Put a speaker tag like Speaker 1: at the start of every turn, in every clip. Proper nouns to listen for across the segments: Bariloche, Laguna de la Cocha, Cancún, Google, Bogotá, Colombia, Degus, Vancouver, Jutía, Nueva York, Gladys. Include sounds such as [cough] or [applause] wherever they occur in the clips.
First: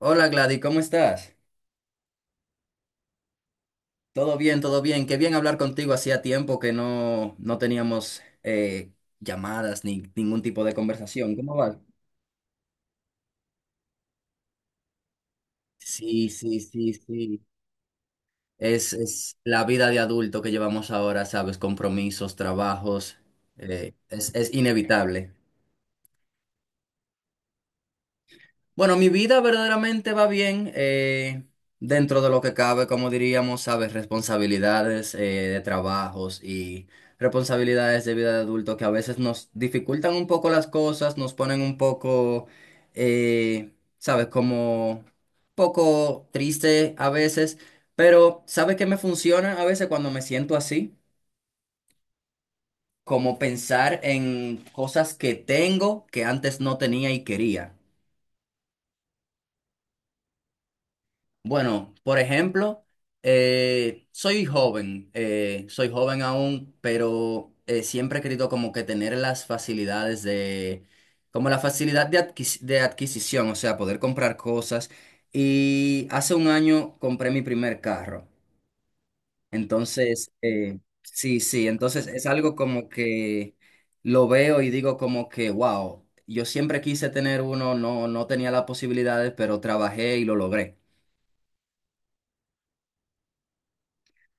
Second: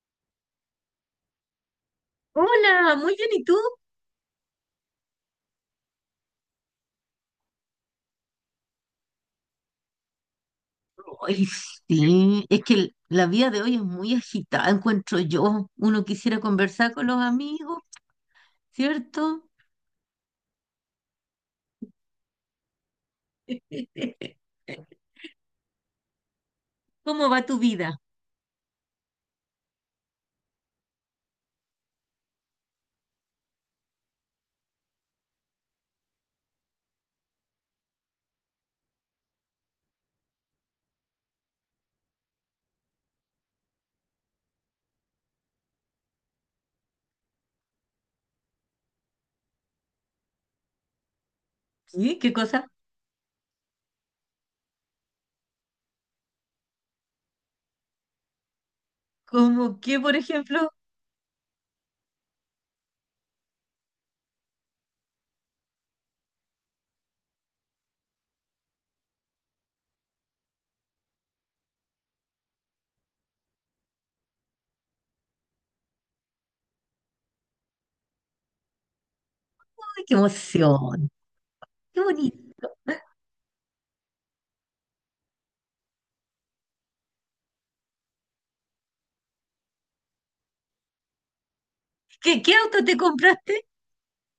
Speaker 1: Hola Gladys, ¿cómo estás?
Speaker 2: Hola, muy bien, ¿y tú?
Speaker 1: Todo bien, todo bien. Qué bien hablar contigo. Hacía tiempo que no teníamos llamadas ni ningún tipo de conversación.
Speaker 2: Ay,
Speaker 1: ¿Cómo vas?
Speaker 2: sí, es que la vida de hoy es muy agitada, encuentro yo. Uno
Speaker 1: Sí,
Speaker 2: quisiera
Speaker 1: sí, sí,
Speaker 2: conversar con los
Speaker 1: sí.
Speaker 2: amigos,
Speaker 1: Es
Speaker 2: ¿cierto?
Speaker 1: la vida de adulto que llevamos ahora, ¿sabes? Compromisos, trabajos. Es,
Speaker 2: [laughs]
Speaker 1: es inevitable.
Speaker 2: ¿Cómo va tu vida?
Speaker 1: Bueno, mi vida verdaderamente va bien dentro de lo que cabe, como diríamos, sabes, responsabilidades de trabajos y responsabilidades de vida de adulto que a veces nos dificultan un poco las cosas, nos ponen un poco, eh, sabes, como poco triste a veces, pero ¿sabes qué me funciona a veces cuando me siento así?
Speaker 2: ¿Sí? ¿Qué cosa?
Speaker 1: Como pensar en cosas que tengo que antes no tenía y quería.
Speaker 2: ¿Cómo qué, por ejemplo?
Speaker 1: Bueno, por ejemplo, soy joven aún, pero siempre he querido como que tener las facilidades de, como la facilidad de adquisición, o sea, poder comprar cosas. Y hace un año compré mi primer carro.
Speaker 2: ¡Ay, qué
Speaker 1: Entonces,
Speaker 2: emoción!
Speaker 1: sí, sí,
Speaker 2: ¡Qué
Speaker 1: entonces es algo
Speaker 2: bonito!
Speaker 1: como que lo veo y digo como que, wow, yo siempre quise tener uno, no tenía las posibilidades, pero trabajé y lo logré.
Speaker 2: ¿Qué auto te compraste?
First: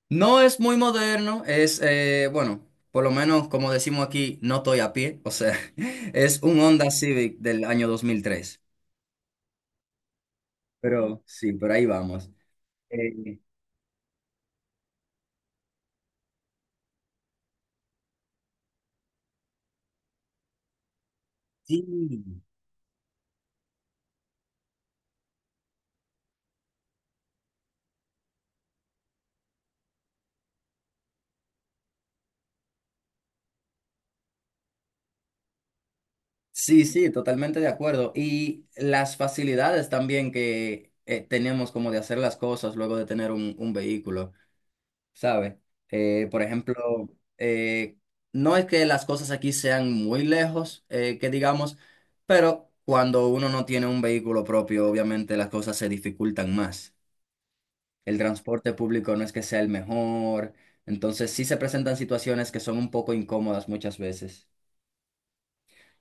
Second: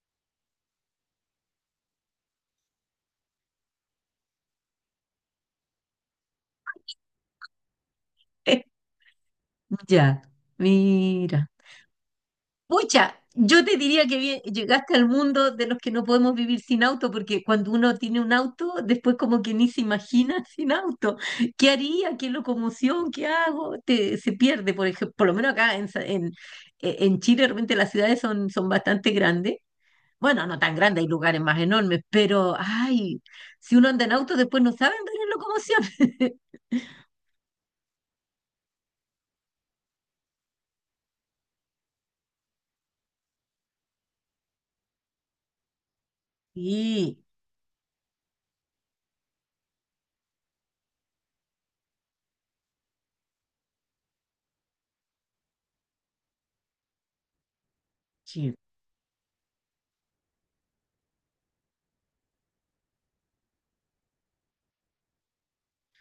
Speaker 1: No es muy moderno, bueno, por lo menos como decimos aquí, no estoy a pie, o sea, [laughs] es un Honda Civic del año 2003,
Speaker 2: [laughs] Ya,
Speaker 1: pero
Speaker 2: mira.
Speaker 1: sí, por ahí vamos.
Speaker 2: Pucha,
Speaker 1: Eh,
Speaker 2: yo te diría que llegaste al mundo de los que no podemos vivir sin auto, porque cuando uno tiene un auto, después como que ni se imagina [laughs] sin auto. ¿Qué
Speaker 1: sí,
Speaker 2: haría? ¿Qué locomoción? ¿Qué hago? Se pierde, por ejemplo, por lo menos acá en, Sa- en, e-, en Chile, de repente las ciudades son bastante grandes. Bueno, no tan grandes, hay lugares más enormes, pero ay, si uno anda en auto, después no sabe andar en locomoción.
Speaker 1: sí, sí, totalmente de acuerdo. Y las facilidades también que tenemos como de hacer las cosas luego de tener un vehículo. ¿Sabes? Por ejemplo,
Speaker 2: [laughs]
Speaker 1: eh, no es que las cosas aquí sean muy lejos, que digamos, pero cuando uno no tiene un vehículo propio, obviamente las cosas se dificultan más. El
Speaker 2: Sí,
Speaker 1: transporte público no es que sea el mejor, entonces sí se presentan situaciones que son un poco incómodas muchas veces.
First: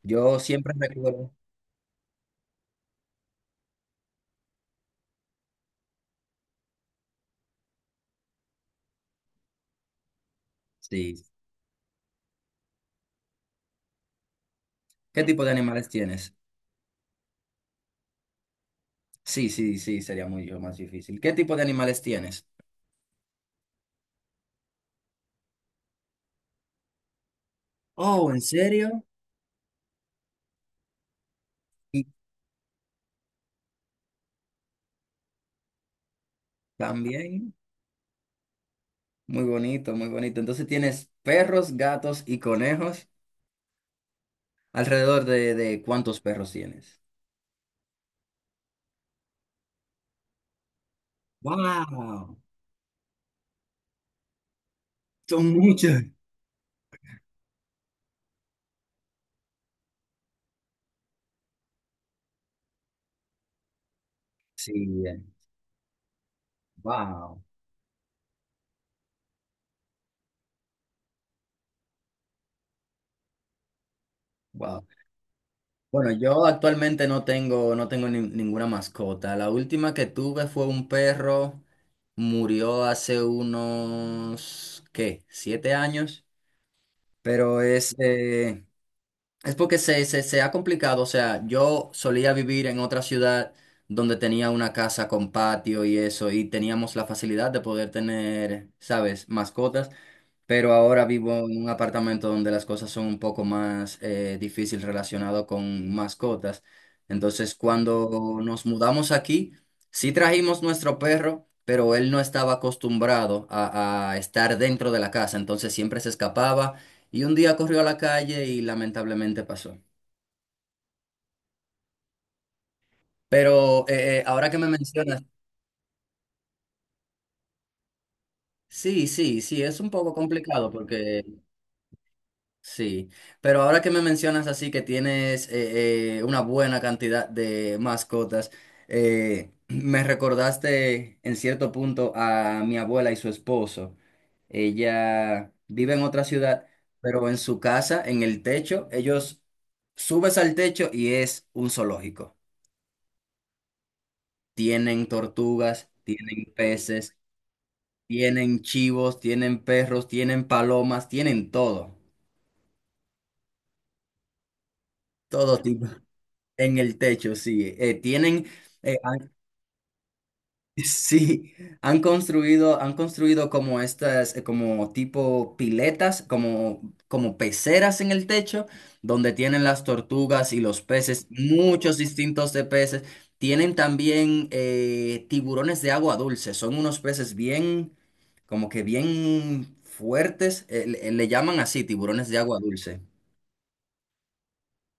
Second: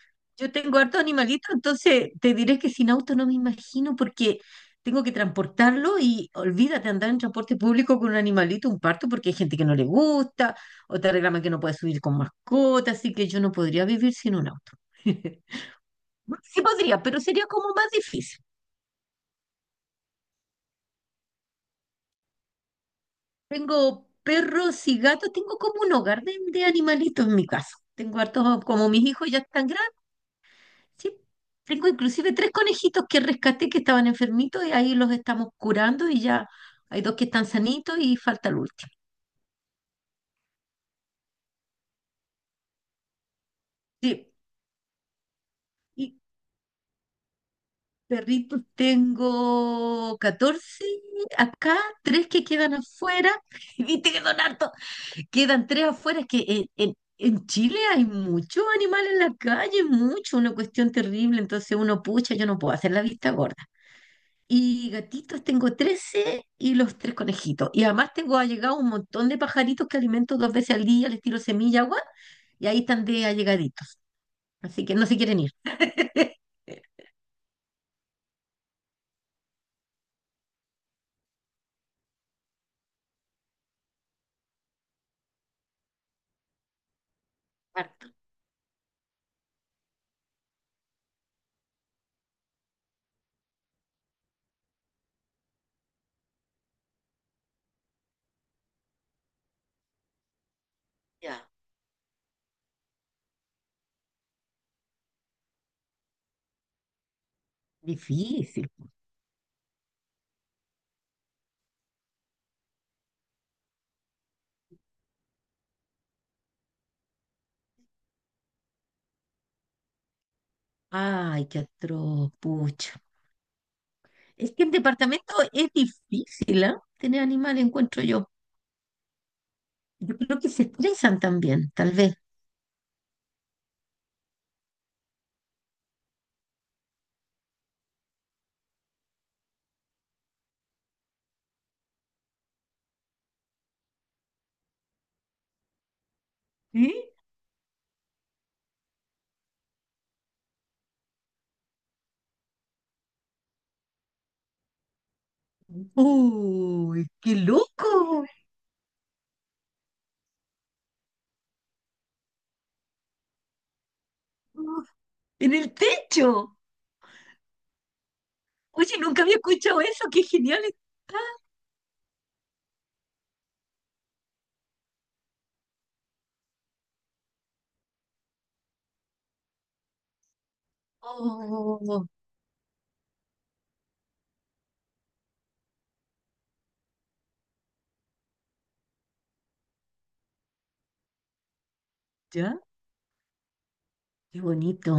Speaker 1: Yo
Speaker 2: yo
Speaker 1: siempre
Speaker 2: tengo hartos
Speaker 1: recuerdo,
Speaker 2: animalitos, entonces te diré que sin auto no me imagino porque tengo que transportarlo y olvídate andar en transporte público con un animalito, un parto, porque hay gente que no le gusta, o te
Speaker 1: sí,
Speaker 2: reclama que no puedes subir con mascota, así que yo no podría vivir sin un auto.
Speaker 1: ¿qué tipo de
Speaker 2: [laughs]
Speaker 1: animales tienes?
Speaker 2: Sí podría, pero sería como más difícil.
Speaker 1: Sí, sí, sí, sería mucho más difícil. ¿Qué tipo de animales tienes?
Speaker 2: Tengo perros y gatos, tengo como un hogar de animalitos en mi casa. Tengo
Speaker 1: Oh, ¿en
Speaker 2: hartos, como
Speaker 1: serio?
Speaker 2: mis hijos ya están grandes. Sí, tengo
Speaker 1: Y
Speaker 2: inclusive tres conejitos que rescaté que estaban enfermitos y ahí los estamos curando y ya hay dos que están
Speaker 1: también.
Speaker 2: sanitos y falta el último.
Speaker 1: Muy bonito, muy bonito. Entonces tienes perros, gatos y conejos.
Speaker 2: Sí,
Speaker 1: ¿Alrededor de
Speaker 2: y
Speaker 1: cuántos perros tienes?
Speaker 2: perritos tengo 14. Acá, tres
Speaker 1: ¡Wow!
Speaker 2: que quedan afuera. [laughs] Y viste que son hartos,
Speaker 1: Son
Speaker 2: quedan tres
Speaker 1: muchos.
Speaker 2: afuera. Es que en Chile hay muchos animales en la calle, mucho, una cuestión terrible. Entonces uno pucha, yo no puedo hacer la vista gorda.
Speaker 1: Sí,
Speaker 2: Y gatitos tengo 13 y los tres
Speaker 1: wow,
Speaker 2: conejitos. Y además tengo allegado un montón de pajaritos que alimento dos veces al día, les tiro semilla, agua, y ahí están de allegaditos.
Speaker 1: wow.
Speaker 2: Así que no se quieren ir.
Speaker 1: Bueno,
Speaker 2: [laughs]
Speaker 1: yo actualmente no tengo ninguna mascota. La última que tuve fue un perro, murió hace unos, ¿qué? 7 años, pero
Speaker 2: Harto.
Speaker 1: es porque se ha complicado, o sea, yo solía vivir en otra ciudad donde tenía una casa con patio y eso, y teníamos la facilidad de poder tener, ¿sabes?, mascotas, pero ahora vivo
Speaker 2: Ya.
Speaker 1: en un apartamento donde las cosas son un poco más difícil relacionado con mascotas. Entonces, cuando nos
Speaker 2: Difícil.
Speaker 1: mudamos aquí, sí trajimos nuestro perro, pero él no estaba acostumbrado a estar dentro de la casa, entonces siempre se escapaba y un día corrió a la calle y lamentablemente pasó.
Speaker 2: Ay, qué atroz, pucha.
Speaker 1: Pero ahora
Speaker 2: Es
Speaker 1: que
Speaker 2: que
Speaker 1: me
Speaker 2: en
Speaker 1: mencionas,
Speaker 2: departamento es difícil, ¿ah? Tener animales, encuentro yo.
Speaker 1: sí, sí, sí, es un poco
Speaker 2: Yo creo que se
Speaker 1: complicado
Speaker 2: estresan
Speaker 1: porque.
Speaker 2: también, tal vez.
Speaker 1: Sí, pero ahora que me mencionas así que tienes una buena cantidad de mascotas, me recordaste en cierto punto a mi abuela y su esposo. Ella vive en otra ciudad,
Speaker 2: ¿Sí?
Speaker 1: pero en su casa, en el techo, ellos subes al techo y es un zoológico. Tienen tortugas, tienen
Speaker 2: ¡Uy,
Speaker 1: peces,
Speaker 2: qué loco!
Speaker 1: tienen chivos, tienen perros, tienen palomas, tienen todo,
Speaker 2: ¡Uf! ¡En
Speaker 1: todo
Speaker 2: el
Speaker 1: tipo.
Speaker 2: techo!
Speaker 1: En el techo, sí.
Speaker 2: Oye,
Speaker 1: Eh,
Speaker 2: nunca
Speaker 1: han-
Speaker 2: había escuchado eso, qué genial.
Speaker 1: [laughs] sí, han construido como estas, como tipo piletas, como peceras en el techo, donde tienen las tortugas y los peces, muchos
Speaker 2: Oh,
Speaker 1: distintos de peces. Tienen también tiburones de agua dulce, son unos peces bien, como que bien fuertes, le llaman así, tiburones de agua
Speaker 2: ya,
Speaker 1: dulce.
Speaker 2: qué bonito.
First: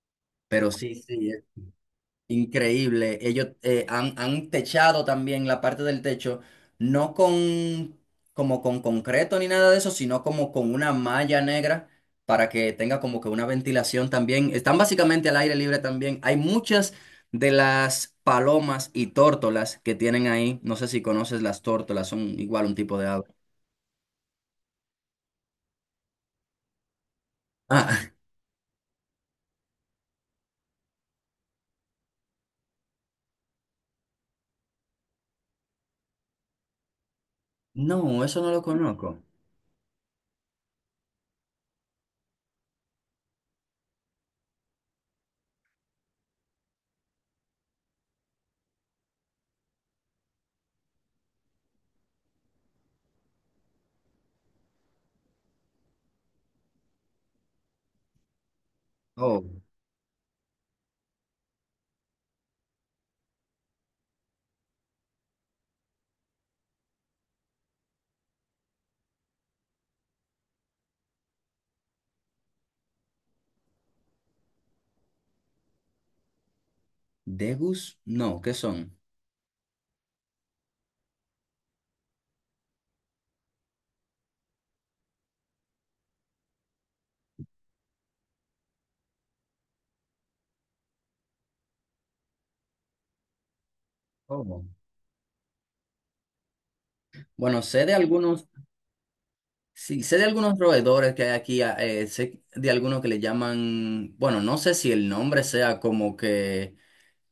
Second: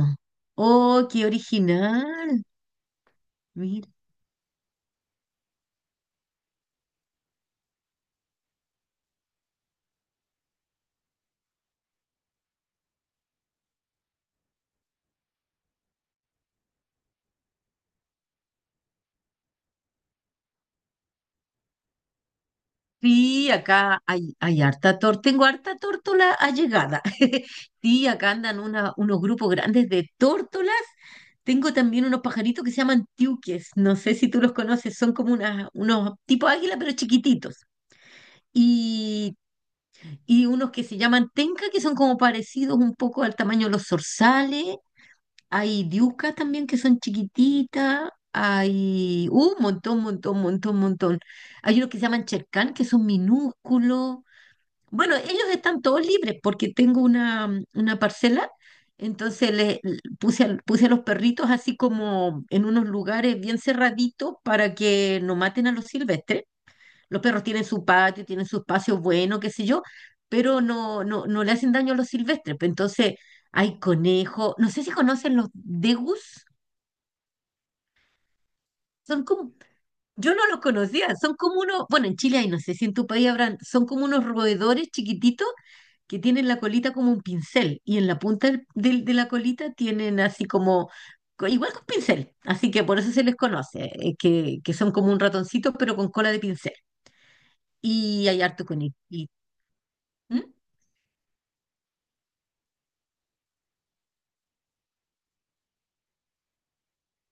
Speaker 1: Pero sí,
Speaker 2: Oh, qué
Speaker 1: sí.
Speaker 2: original.
Speaker 1: Increíble. Ellos
Speaker 2: Mira.
Speaker 1: han techado también la parte del techo, no con como con concreto ni nada de eso, sino como con una malla negra para que tenga como que una ventilación también. Están básicamente al aire libre también. Hay muchas de las palomas y tórtolas que tienen ahí. No sé si conoces las tórtolas, son igual un tipo de ave.
Speaker 2: Sí, acá hay harta torta. Tengo harta tórtola allegada. [laughs] Sí,
Speaker 1: Ah,
Speaker 2: acá andan unos grupos grandes de tórtolas. Tengo también unos pajaritos que se llaman tiuques. No sé si tú los conoces, son como unos tipo águila, pero chiquititos.
Speaker 1: [laughs] no, eso no lo conozco.
Speaker 2: Y, y unos que se llaman tenca, que son como parecidos un poco al tamaño de los zorzales. Hay diucas también que son chiquititas. Hay un montón, montón, montón, montón. Hay unos que se llaman Cherkán, que son minúsculos. Bueno, ellos están todos libres porque tengo una parcela. Entonces
Speaker 1: Oh,
Speaker 2: le l- puse a, puse a los perritos así como en unos lugares bien cerraditos para que no maten a los silvestres. Los perros tienen su patio, tienen su espacio bueno, qué sé yo, pero no, no, no le hacen daño a los silvestres. Pues entonces, hay conejos. No sé si conocen los degus.
Speaker 1: Degus, no, ¿qué son?
Speaker 2: Son como, yo no los conocía, son como unos, bueno, en Chile hay, no sé si en tu país habrán, son como unos roedores chiquititos que tienen la colita como un pincel y en la punta de la colita tienen así como, igual que un pincel, así que por eso se les conoce, que,
Speaker 1: Oh.
Speaker 2: que son como un ratoncito pero con cola de pincel.
Speaker 1: Bueno, sé de
Speaker 2: Y hay
Speaker 1: algunos.
Speaker 2: harto conejito.
Speaker 1: Sí, sé de
Speaker 2: ¿Mm?
Speaker 1: algunos roedores que hay aquí, sé de algunos que le llaman, bueno, no sé si el nombre sea como que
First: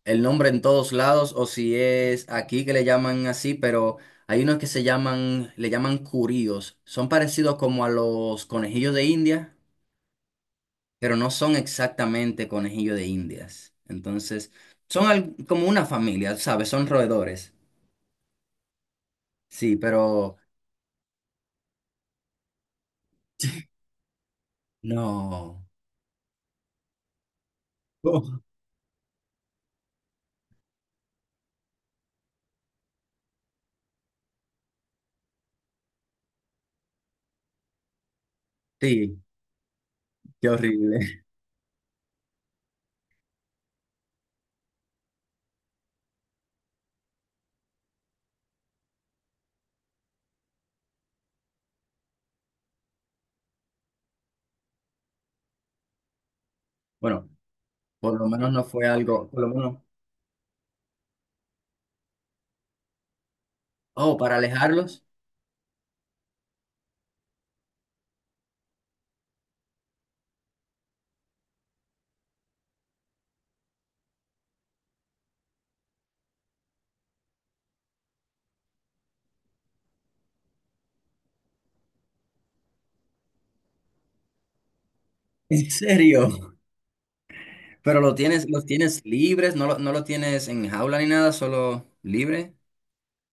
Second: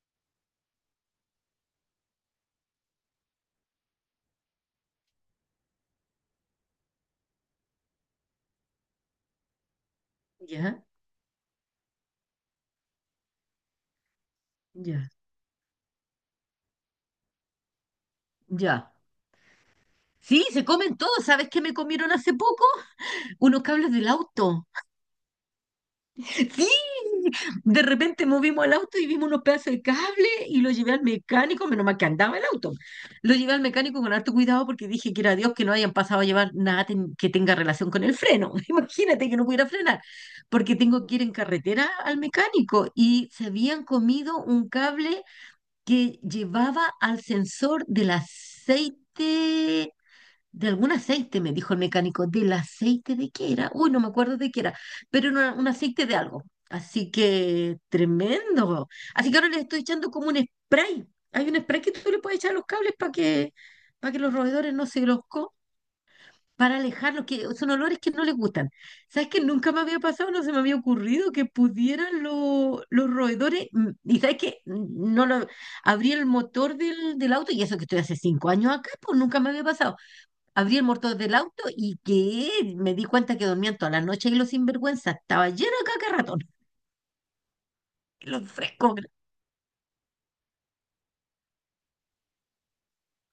Speaker 1: el nombre en todos lados o si es aquí que le llaman así, pero hay unos que le llaman curíos. Son parecidos como a los conejillos de India,
Speaker 2: ¿Ya?
Speaker 1: pero no son exactamente conejillos de Indias. Entonces, son
Speaker 2: Ya,
Speaker 1: como una familia, ¿sabes? Son roedores.
Speaker 2: ya.
Speaker 1: Sí, pero
Speaker 2: Sí, se comen todo. ¿Sabes qué me comieron hace poco? Unos cables del auto.
Speaker 1: no.
Speaker 2: Sí, de repente
Speaker 1: [laughs]
Speaker 2: movimos el auto y vimos unos pedazos de cable y lo llevé al mecánico, menos mal que andaba el auto. Lo llevé al mecánico con harto cuidado porque dije que era Dios que no hayan pasado a llevar nada que tenga relación con el freno. [laughs]
Speaker 1: Sí,
Speaker 2: Imagínate que no pudiera frenar,
Speaker 1: qué
Speaker 2: porque
Speaker 1: horrible.
Speaker 2: tengo que ir en
Speaker 1: [laughs]
Speaker 2: carretera al mecánico y se habían comido un cable que llevaba al sensor del aceite. De algún aceite, me dijo el mecánico. ¿Del aceite de qué era? Uy, no me acuerdo de qué era, pero era un aceite de algo. Así
Speaker 1: Bueno.
Speaker 2: que
Speaker 1: Por lo menos no fue
Speaker 2: tremendo.
Speaker 1: algo,
Speaker 2: Así que
Speaker 1: por lo
Speaker 2: ahora les
Speaker 1: menos,
Speaker 2: estoy echando como un spray. Hay un spray que tú le puedes echar a los cables para que, para
Speaker 1: oh,
Speaker 2: que los
Speaker 1: para
Speaker 2: roedores no se
Speaker 1: alejarlos.
Speaker 2: los para alejarlos, que son olores que no les gustan. ¿Sabes que nunca me había pasado, no se me había ocurrido que pudieran los roedores? Y sabes que no lo abrí el motor del auto, y eso que estoy hace 5 años acá, pues nunca me había pasado. Abrí el motor del auto y que me di cuenta que dormían toda la noche y los sinvergüenzas. Estaba
Speaker 1: [laughs] ¿En
Speaker 2: lleno de caca de ratón.
Speaker 1: serio?
Speaker 2: [laughs]
Speaker 1: Pero lo tienes,
Speaker 2: Los
Speaker 1: los
Speaker 2: frescos.
Speaker 1: tienes libres, no lo tienes en jaula ni nada, solo libre.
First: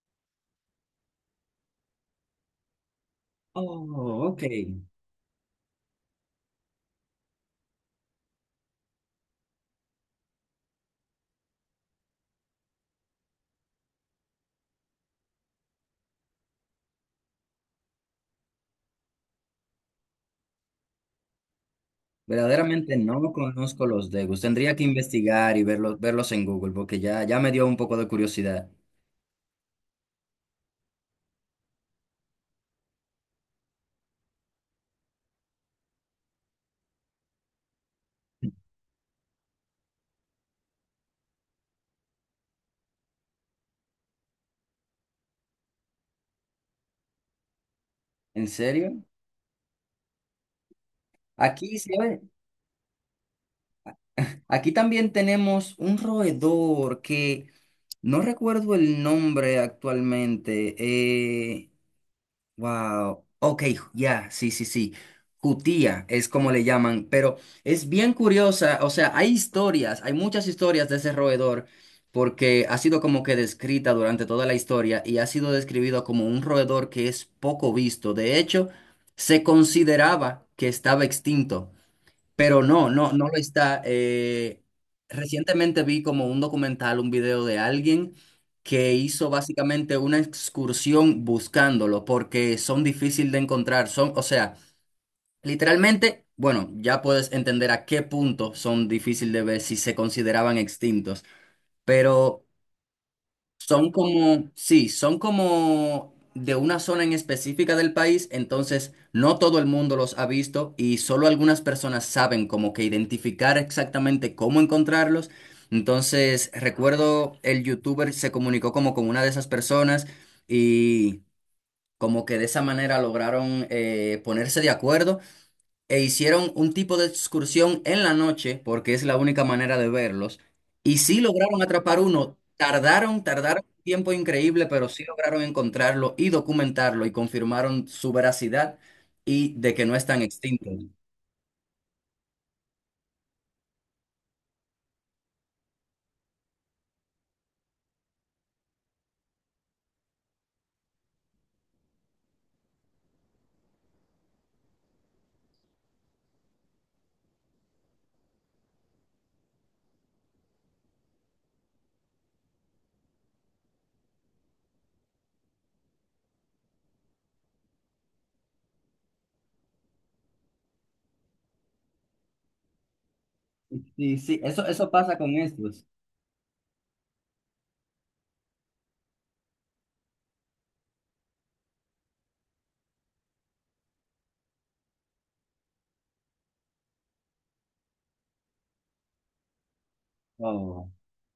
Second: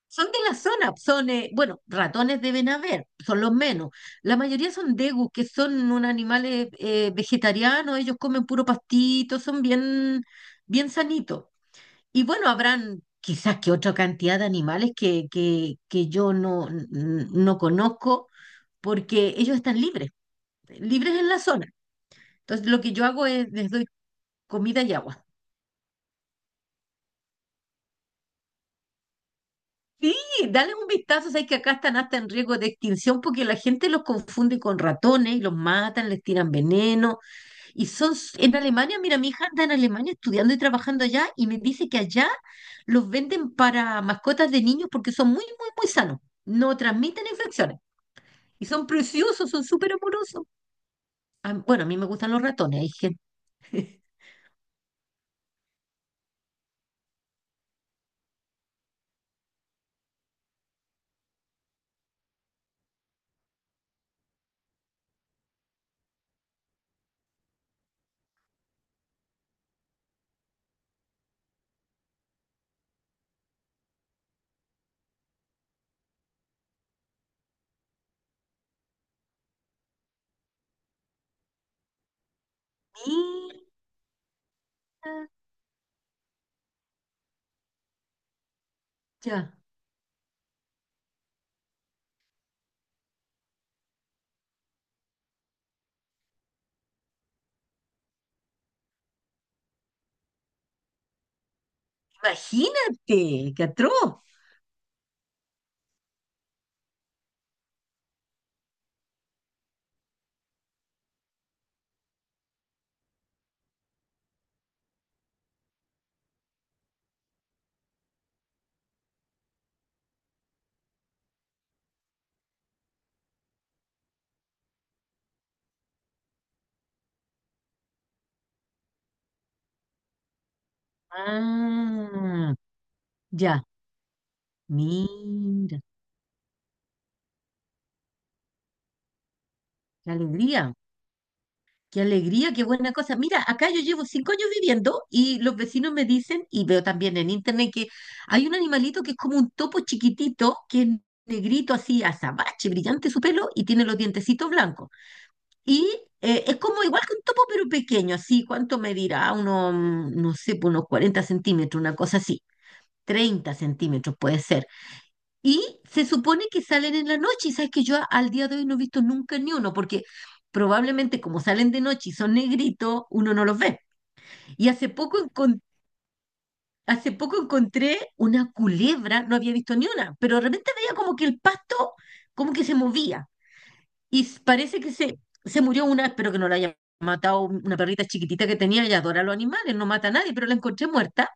Speaker 2: Son de la zona, son, bueno, ratones deben haber, son los menos.
Speaker 1: Oh,
Speaker 2: La
Speaker 1: ok.
Speaker 2: mayoría son degus, que son unos animales vegetarianos, ellos comen puro pastito, son bien, bien sanitos. Y bueno, habrán quizás que, otra cantidad de animales que yo no, no conozco, porque ellos están libres, libres en la zona. Entonces, lo que
Speaker 1: Verdaderamente
Speaker 2: yo
Speaker 1: no
Speaker 2: hago es, les doy
Speaker 1: conozco los Degus. Tendría
Speaker 2: comida
Speaker 1: que
Speaker 2: y agua.
Speaker 1: investigar y verlos, en Google, porque ya me dio un poco de curiosidad.
Speaker 2: Sí, dale un vistazo, sabes que acá están hasta en riesgo de extinción porque la gente los confunde con ratones y los matan, les tiran veneno. En Alemania, mira, mi hija anda en Alemania estudiando y trabajando allá y me dice que allá los venden para mascotas de niños porque son muy, muy, muy sanos. No transmiten infecciones.
Speaker 1: ¿En
Speaker 2: Y son
Speaker 1: serio?
Speaker 2: preciosos, son súper amorosos. Ah,
Speaker 1: Aquí,
Speaker 2: bueno, a mí me
Speaker 1: ¿sabe?
Speaker 2: gustan los ratones, hay gente. [laughs]
Speaker 1: Aquí también tenemos un roedor que no recuerdo el nombre actualmente. Wow, ok, ya, sí, sí, sí. Jutía es como le llaman, pero es bien curiosa, o sea, hay muchas historias de ese roedor, porque ha sido como que descrita durante toda la historia y ha sido describido como un roedor que es poco visto. De hecho, se consideraba que estaba extinto. Pero no lo
Speaker 2: Mira,
Speaker 1: está. Recientemente vi como un documental, un video de alguien que hizo
Speaker 2: ya.
Speaker 1: básicamente una excursión buscándolo porque son difíciles de encontrar. O sea, literalmente, bueno, ya puedes entender a qué punto son difíciles de ver si se consideraban extintos. Pero
Speaker 2: Imagínate, qué
Speaker 1: son
Speaker 2: atroz.
Speaker 1: como, sí, son como de una zona en específica del país, entonces no todo el mundo los ha visto y solo algunas personas saben como que identificar exactamente cómo encontrarlos. Entonces, recuerdo el youtuber se comunicó como con una de esas personas y como que de esa manera lograron ponerse de acuerdo e hicieron un tipo de excursión en la noche, porque es la única manera de verlos, y sí lograron atrapar uno.
Speaker 2: Ah,
Speaker 1: Tardaron,
Speaker 2: ya.
Speaker 1: tardaron un tiempo increíble, pero sí lograron
Speaker 2: Mira,
Speaker 1: encontrarlo y documentarlo y confirmaron su veracidad y de que no
Speaker 2: qué
Speaker 1: están extintos.
Speaker 2: alegría, qué alegría, qué buena cosa. Mira, acá yo llevo 5 años viviendo y los vecinos me dicen, y veo también en internet que hay un animalito que es como un topo chiquitito, que es negrito así, azabache, brillante su pelo y tiene los dientecitos blancos. Y es como igual que un topo, pero pequeño, así, ¿cuánto medirá? Uno, no sé, pues unos 40 centímetros, una cosa así, 30 centímetros puede ser. Y se supone que salen en la noche, y sabes que yo al día de hoy no he visto nunca ni uno, porque probablemente como salen de noche y son negritos, uno no los ve.
Speaker 1: Sí, sí, eso,
Speaker 2: Y hace
Speaker 1: eso pasa
Speaker 2: poco,
Speaker 1: con
Speaker 2: encon-
Speaker 1: estos.
Speaker 2: hace poco encontré una culebra, no había visto ni una, pero de repente veía como que el pasto como que se movía. Y parece que se murió una, espero que no la haya matado una perrita chiquitita que tenía, ella adora a los animales, no mata a nadie, pero la encontré
Speaker 1: Oh,
Speaker 2: muerta,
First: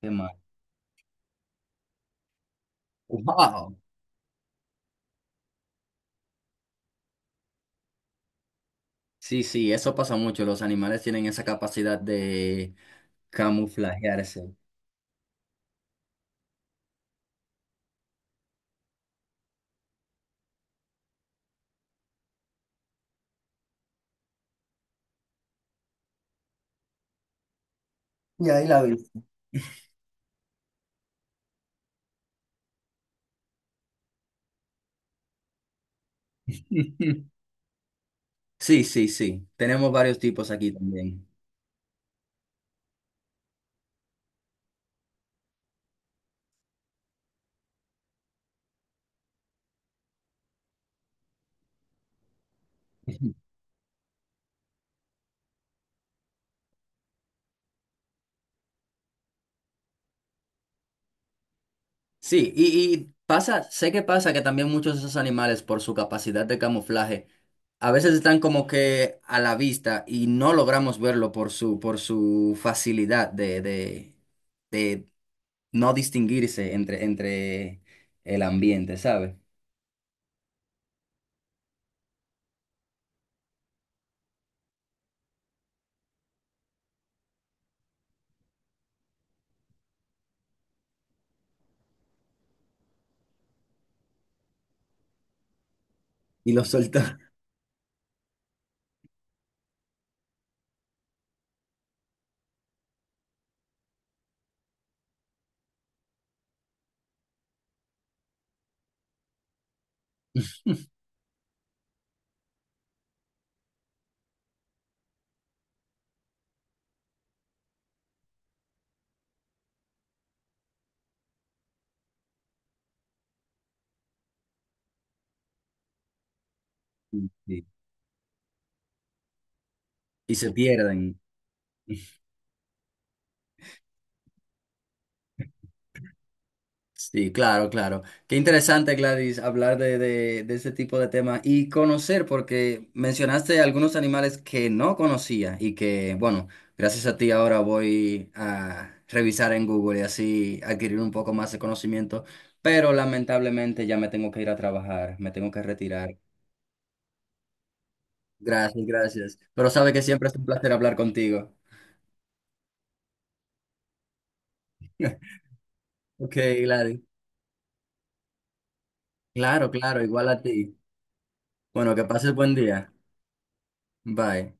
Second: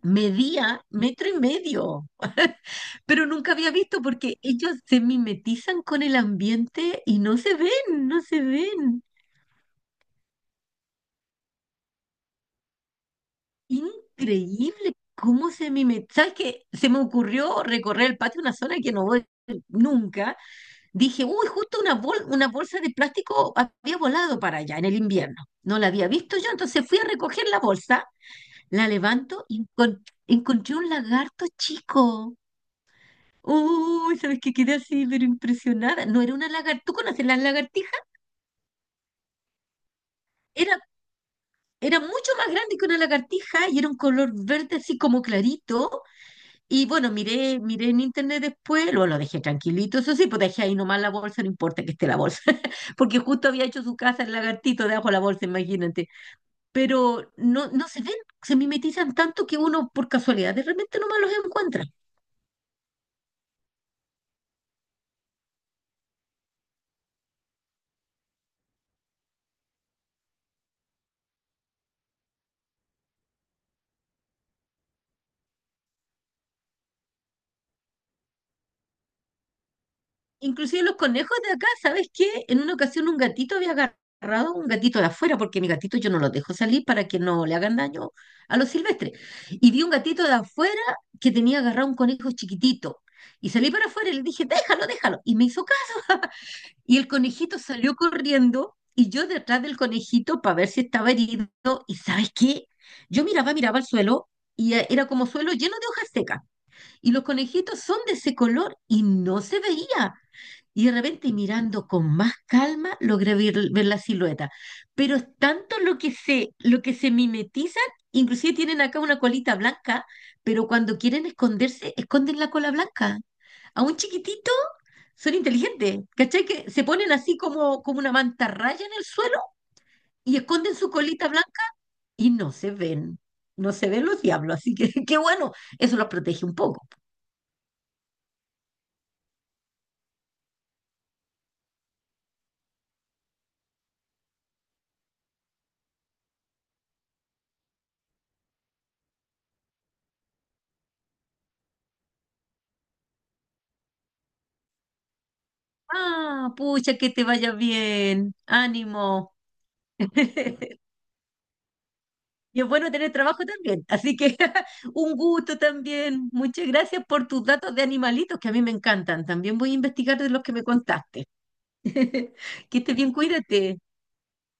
Speaker 1: qué mal.
Speaker 2: medía metro y medio. [laughs] Pero nunca había
Speaker 1: Wow.
Speaker 2: visto porque ellos se mimetizan con el ambiente y no se ven, no se ven.
Speaker 1: Sí, sí, eso pasa mucho. Los animales tienen esa capacidad de camuflajearse.
Speaker 2: Increíble cómo se mimetizan. ¿Sabes qué? Se me ocurrió recorrer el patio, una zona que no voy nunca. Dije, uy, justo una bolsa de plástico había volado para allá en el invierno. No la había visto yo, entonces fui a recoger la bolsa,
Speaker 1: Y ahí la
Speaker 2: la
Speaker 1: vi.
Speaker 2: levanto y encontré un lagarto chico. Uy, ¿sabes qué? Quedé así, pero impresionada. No era una lagartija. ¿Tú
Speaker 1: [laughs]
Speaker 2: conoces las lagartijas?
Speaker 1: Sí, sí, sí. Tenemos varios tipos aquí
Speaker 2: Era
Speaker 1: también.
Speaker 2: Era mucho más grande que una lagartija y era un color verde así como clarito. Y bueno, miré en internet después, luego lo dejé tranquilito, eso sí, pues dejé ahí nomás la bolsa, no importa que esté la bolsa, [laughs] porque
Speaker 1: [laughs]
Speaker 2: justo había hecho su casa el lagartito debajo de la bolsa, imagínate. Pero no, no se ven, se mimetizan tanto que uno por casualidad de repente nomás los encuentra.
Speaker 1: Sí, y pasa, sé que pasa que también muchos de esos animales, por su capacidad de camuflaje, a veces están como que a la vista y no logramos verlo por su facilidad de no distinguirse entre el ambiente, ¿sabes?
Speaker 2: Inclusive los conejos de acá, ¿sabes qué? En una ocasión un gatito había agarrado un gatito de afuera, porque mi gatito yo no los dejo salir para que no le hagan daño a los silvestres. Y vi un gatito de afuera que tenía agarrado un conejo chiquitito. Y salí para afuera y le dije, déjalo, déjalo. Y me hizo caso. [laughs]
Speaker 1: Y los
Speaker 2: Y el
Speaker 1: soltamos
Speaker 2: conejito salió corriendo y yo detrás del conejito para ver si estaba herido. ¿Y sabes qué? Yo miraba, miraba al suelo y era como suelo lleno de hojas secas. Y los conejitos son de ese color y no se veía. Y de repente mirando con más calma logré ver, ver la silueta. Pero es tanto lo que se mimetizan, inclusive tienen acá una colita blanca, pero cuando quieren esconderse, esconden la cola blanca. A un chiquitito son inteligentes, ¿cachai? Que se ponen
Speaker 1: [laughs]
Speaker 2: así
Speaker 1: y
Speaker 2: como una mantarraya en el suelo
Speaker 1: y
Speaker 2: y
Speaker 1: se
Speaker 2: esconden su
Speaker 1: pierden.
Speaker 2: colita blanca y no se ven. No se ven los diablos, así que [laughs] qué bueno, eso los protege un poco.
Speaker 1: Sí, claro, claro. Qué interesante, Gladys, hablar de este tipo de temas y conocer, porque mencionaste algunos animales que no conocía y que, bueno, gracias a ti ahora voy a revisar en Google y así adquirir un poco más de conocimiento, pero lamentablemente ya me tengo que ir a trabajar, me tengo que retirar.
Speaker 2: Ah, pucha, que te vaya bien,
Speaker 1: Gracias,
Speaker 2: ánimo.
Speaker 1: gracias. Pero sabe que siempre es un placer
Speaker 2: [laughs]
Speaker 1: hablar contigo.
Speaker 2: Y es bueno tener trabajo también. Así que [laughs] un
Speaker 1: [laughs]
Speaker 2: gusto también.
Speaker 1: Ok,
Speaker 2: Muchas
Speaker 1: Gladys.
Speaker 2: gracias por tus datos de animalitos que a mí me encantan. También
Speaker 1: Claro,
Speaker 2: voy a
Speaker 1: claro,
Speaker 2: investigar
Speaker 1: igual
Speaker 2: de
Speaker 1: a
Speaker 2: los que me
Speaker 1: ti.
Speaker 2: contaste.
Speaker 1: Bueno, que pases
Speaker 2: [laughs]
Speaker 1: buen
Speaker 2: Que
Speaker 1: día.
Speaker 2: estés bien, cuídate.
Speaker 1: Bye.